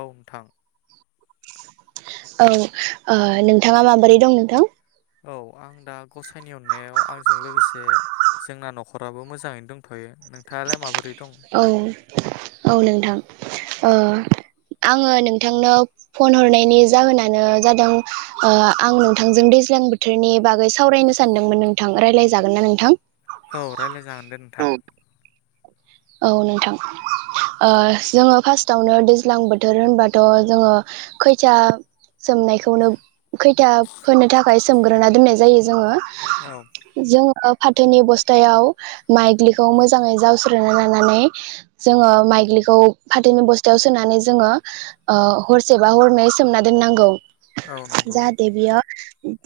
औ नोंथां। औ नोंथाङा ओ माबोरै दं नोंथां? औ आं दा गसाइनि अननायाव आंजों लोगोसे जे जोंना न'खराबो मोजाङैनो दंथ'यो। नोंथाङालाय माबोरै दं? औ औ नोंथां। ओ आङो नोंथांनो फन हरनायनि जाहोनानो जादों ओ आं नोंथांजों दैज्लां बोथोरनि बागै सावरायनो सानदोंमोन नोंथां रायज्लायजागोन ना नोंथां? औ रायज्लाय जागोन दे नोंथां। औ नोंथां ओ जोङो फार्स्टआवनो दैज्लां बोथोर होनबाथ' जोङो खैथिया सोमनायखौनो खैथिया फोनो थाखाय सोमग्रोना दोननाय जायो जोङो औ। ओ फाथोनि बस्थायाव माइज्लिखौ मोजाङै जावस ना लानानै जोङो माइज्लिखौ फाथोनि बस्थायाव सोनानै जोङो हरसेबा हरनै सोमना दोननांगौ। औ नंगौ जाहथे बेयो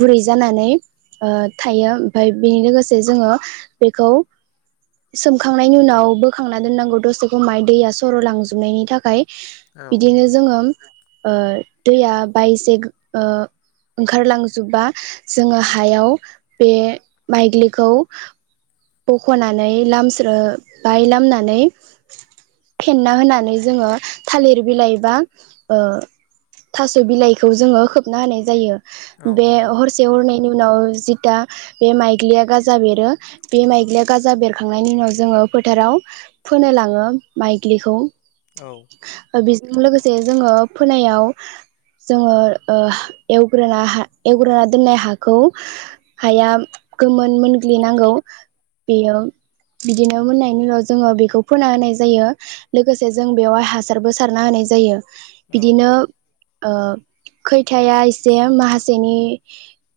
गुरै जानानै ओ थायो ओमफ्राय बेनि लोगोसे जोङो बेखौ सोमखां नायनि उनाव बोखांना दोननांगौ दसेखौ माय दैया सर' लांजोबनायनि थाखाय। औ बिदिनो जोङो ओ दैया बायसे ओंखारलांजोबा जोङो हायाव बे माइज्लिखौ बख'नानै लामस्रो बाय लामनानै फेनना होनानै जोङो थालिर बिलाइ बा थास' बिलाइखौ जोङो खोबना होनाय जायो। औ बे नंगौ हरसे हरनै नि उनाव जितिया बे माइग्लिया गाजा बेरो बे माइग्लिया गाजा बेरखांनायनि उनाव जोङो फोथाराव फोनो लाङो माइग्लिखौ औ। लोगोसे जोङो फोनायाव जोङो ओ एवग्रोना एवग्रोना दोननाय हाखौ हाया गोमोन मोनग्लिनांगौ बेयो बिदिनो मोननायनि उनाव जोङो बेखौ फोना होनाय जायो लोगोसे जों बेवहाय हासारबो सारना होनाय जायो। औ बिदिनो ओ खैथाया एसे माखासेनि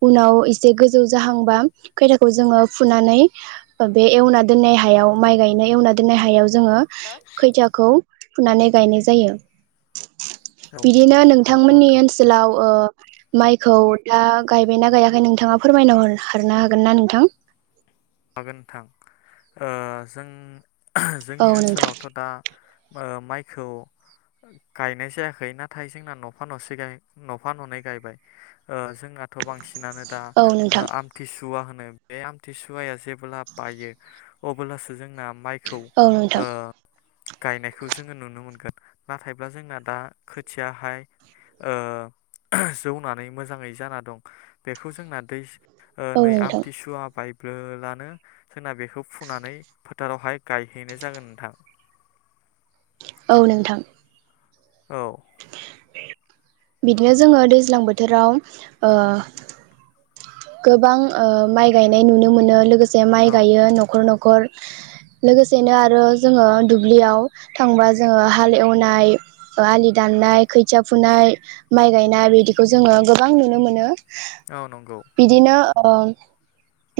उनाव एसे गोजौ जाहांबा खैथाखौ जोङो फुनानै बे एवना दोननाय हायाव माइ गायनाय एवना दोननो हायाव जोङो खैथाखौ फुनानै गायनाय जायो। औ बिदिनो नंगौ नोंथांमोननि नोंथां ओनसोलाव ओ माइखौ दा गायबायना गायाखै नोंथाङा फोरमायनार हरनो हागोन ना नोंथां? हागोनथां ओ जों जोंनि औ नोंथां ओनसोलावथ' दा ओ माइखौ गायनाय जायाखै नाथाय जोंना न'फा न'से गाय न'फा न'नै गायबाय ओ जोंनाथ' बांसि नानो दा औ नोंथां आमथिुवा होन बे आमथिसु वाया जेब्ला बायो अब्लासो जोंना माइखौ औ नोंथां ओ गायनायखौ जोङो नुनो मोनगोन। नाथायब्ला जोंना दा खोथियाहाय जौनानै मोजाङै जाना दं बेखौ जोंना दै ओ औ नै नोंथां आमथिसुवा बाय ब्लोलानो जोंना बेखौ फुनानै फोथारावहाय गायहैनाय जागोन नोंथां। औ नोंथां। औ बिदिनो जोङो दैज्लां बोथोराव ओ गोबां ओ माइ गायनाय नुनो मोनो लोगोसे जे औ माइ गायो न'खर न'खर खर लोगोसेनो आरो जोङो दुब्लियाव थांबा जोङो हाल एवनाय आलि दाननाय खोथिया फुनाय माइ गायनाय बिदिखौ जोङो गोबां नुनो मोनो। औ नंगौ। बिदिनो ओ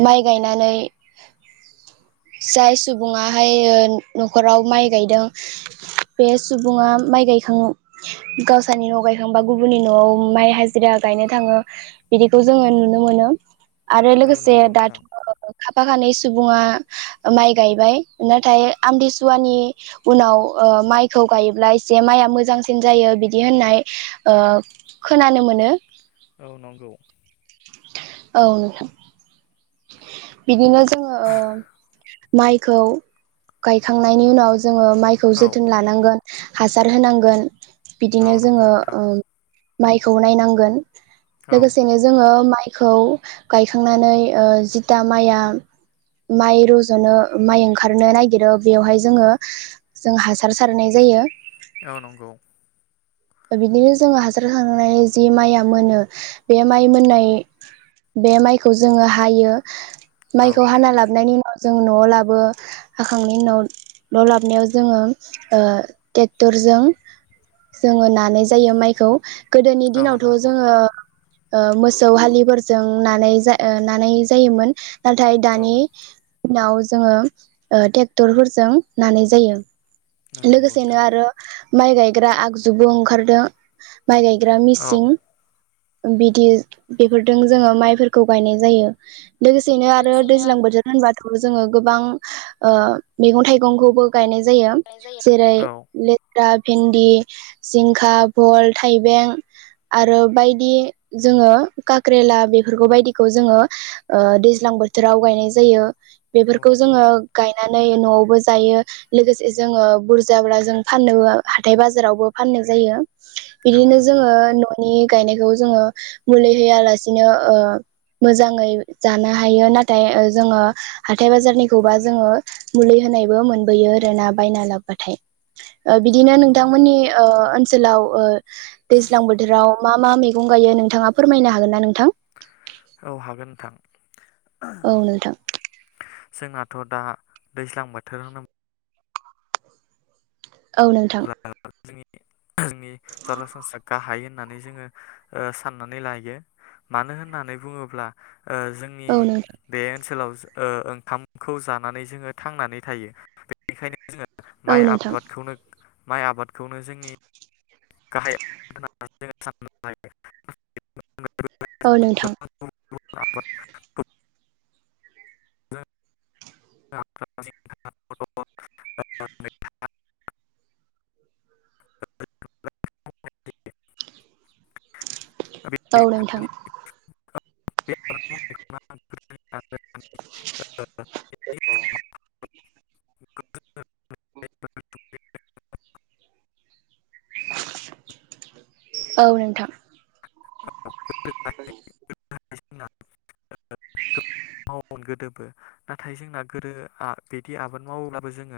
माइ गायनानै जाय सुबुङाहाय ओ न'खराव माइ गायदों बे सुबुङा माइ गायखाङो गावसोरनि न' गायखांबा गुबुननि न'आव माइ हाजिरा गायनो थाङो बिदिखौ जोङो नुनो मोनो। आरो औ लोगोसे नंगौ नोंथां दाथ' [inaudible] खाफाखानै सुबुङा माइ गायबाय नाथाय आमथिसुवानि उनाव माइखौ गायोब्ला एसे माइआ मोजांसिन जायो बिदि होननाय ओ खोनानो मोनो। औ नंगौ। औ नोंथां बिदिनो जोङो माइखौ गायखांनायनि उनाव जोङो माइखौ औ जोथोन लानांगोन। हासार होनांगोन। औ बिदिनो नंगौ जोङो नोंथां ओम माइखौ नायनांगोन। औ लोगोसेनो जोङो माइ माइखौ गायखांनानै जिता माइया माइ रुज'नो माइ ओं नागिरो बेवहाय जोङो जों हासार सारनाय जायो। औ नंगौ। बिदिनो जोङो हासार थांनानै जि माइया मोनो बे माइ मोननाय बे माइखौ जोङो हायो। औ माइखौ हाना लाबनायनि उ जों न'आव लाबो हाखांनायनि उनाव न' लाबनायाव जोङो ओ ट्रेक्टरजों जोङो नानाय जायो माइखौ गोदोनि औ दिनावथ' नंगौ जोङो ओ मोसौ हालिफोरजों नानाय नानाय जायोमोन। नाथाय औ दानि दिनाव जोङो ओ ट्रेक्टरफोरजों नानाय जायो। नंगौ लोगोसेनो नोंथां आरो माइ गायग्रा आगजु [unintelligible] ओंखारदों माइ गायग्रा औ मिसिं बिदि बेफोरजों जोङो माइफोरखौ गायनाय जायो। लोगोसेनो आरो लोगोसेनो दैज्लां बोथोर होनबा जोङो गोबां ओ मैगं थाइगंखौबो गायनाय जायो आर'नाइ जायो जेरै औ [unintelligible] भेन्दि जिंखा भल थाइबें आरो बायदि जोङो काक्रेला बिफोरखौ बायदिखौ जोङो दैज्लां बोथोराव गायनाय जायो औ बेफोरखौ नंगौ जोङो नोंथां गायनानै न'आवबो जायो लोगोसे जोङो बुरजाब्ला जों फाननोबो हाथाय बाजारावबो फाननो जायो औ बिदिनो नंगौ जोङो न नि गायनायखौ जोङो मुलि होआलासिनो मोजाङै जानो हायो नाथाय जोङो हाथाय बाजारनिखौबा जोङो मुलि होनायबो मोनबोयो आर ना बायना लाबोबाथाय। ओ औ बिदिनो नंगौ नोंथांमोननि ओ ओनसोलाव ओ दैज्लां बोथोराव मा मा मेगं गायो नोंथाङा फोरमायनो हागोन ना नोंथां? औ हागोन नोंथां। औ नोंथां। जोंनाथ' दा दैज्लां बोथोर होनोब [inaudible] औ नोंथां। अब्ला जोंनि जोंनि सरासनस्रा गाहाय होननानै जोङो ओ साननानै लायो मानो होननानै बुङोब्ला ओ जोंनि औ नोंथां बे ओनसोलाव ओ ओंखामखौ जानानै जोङो थांनानै थायो। बेनिखायनो जोङो औ माइ नोंथां आबादखौनो माइ आबादखौनो जोंनि गाहाय आबाद होननानै जोङो साननानै लायो। औ नोंथां। [unintelligible] [unintelligible] [unintelligible] औ नोंथां। [unintelligible] [unintelligible] [unintelligible] औ नोंथां। [unintelligible] [unintelligible] [unintelligible] जोंना मावोमोन गोदोबो। नाथाय जोंना गोदो आ बिदि आबाद मावोब्लाबो जोङो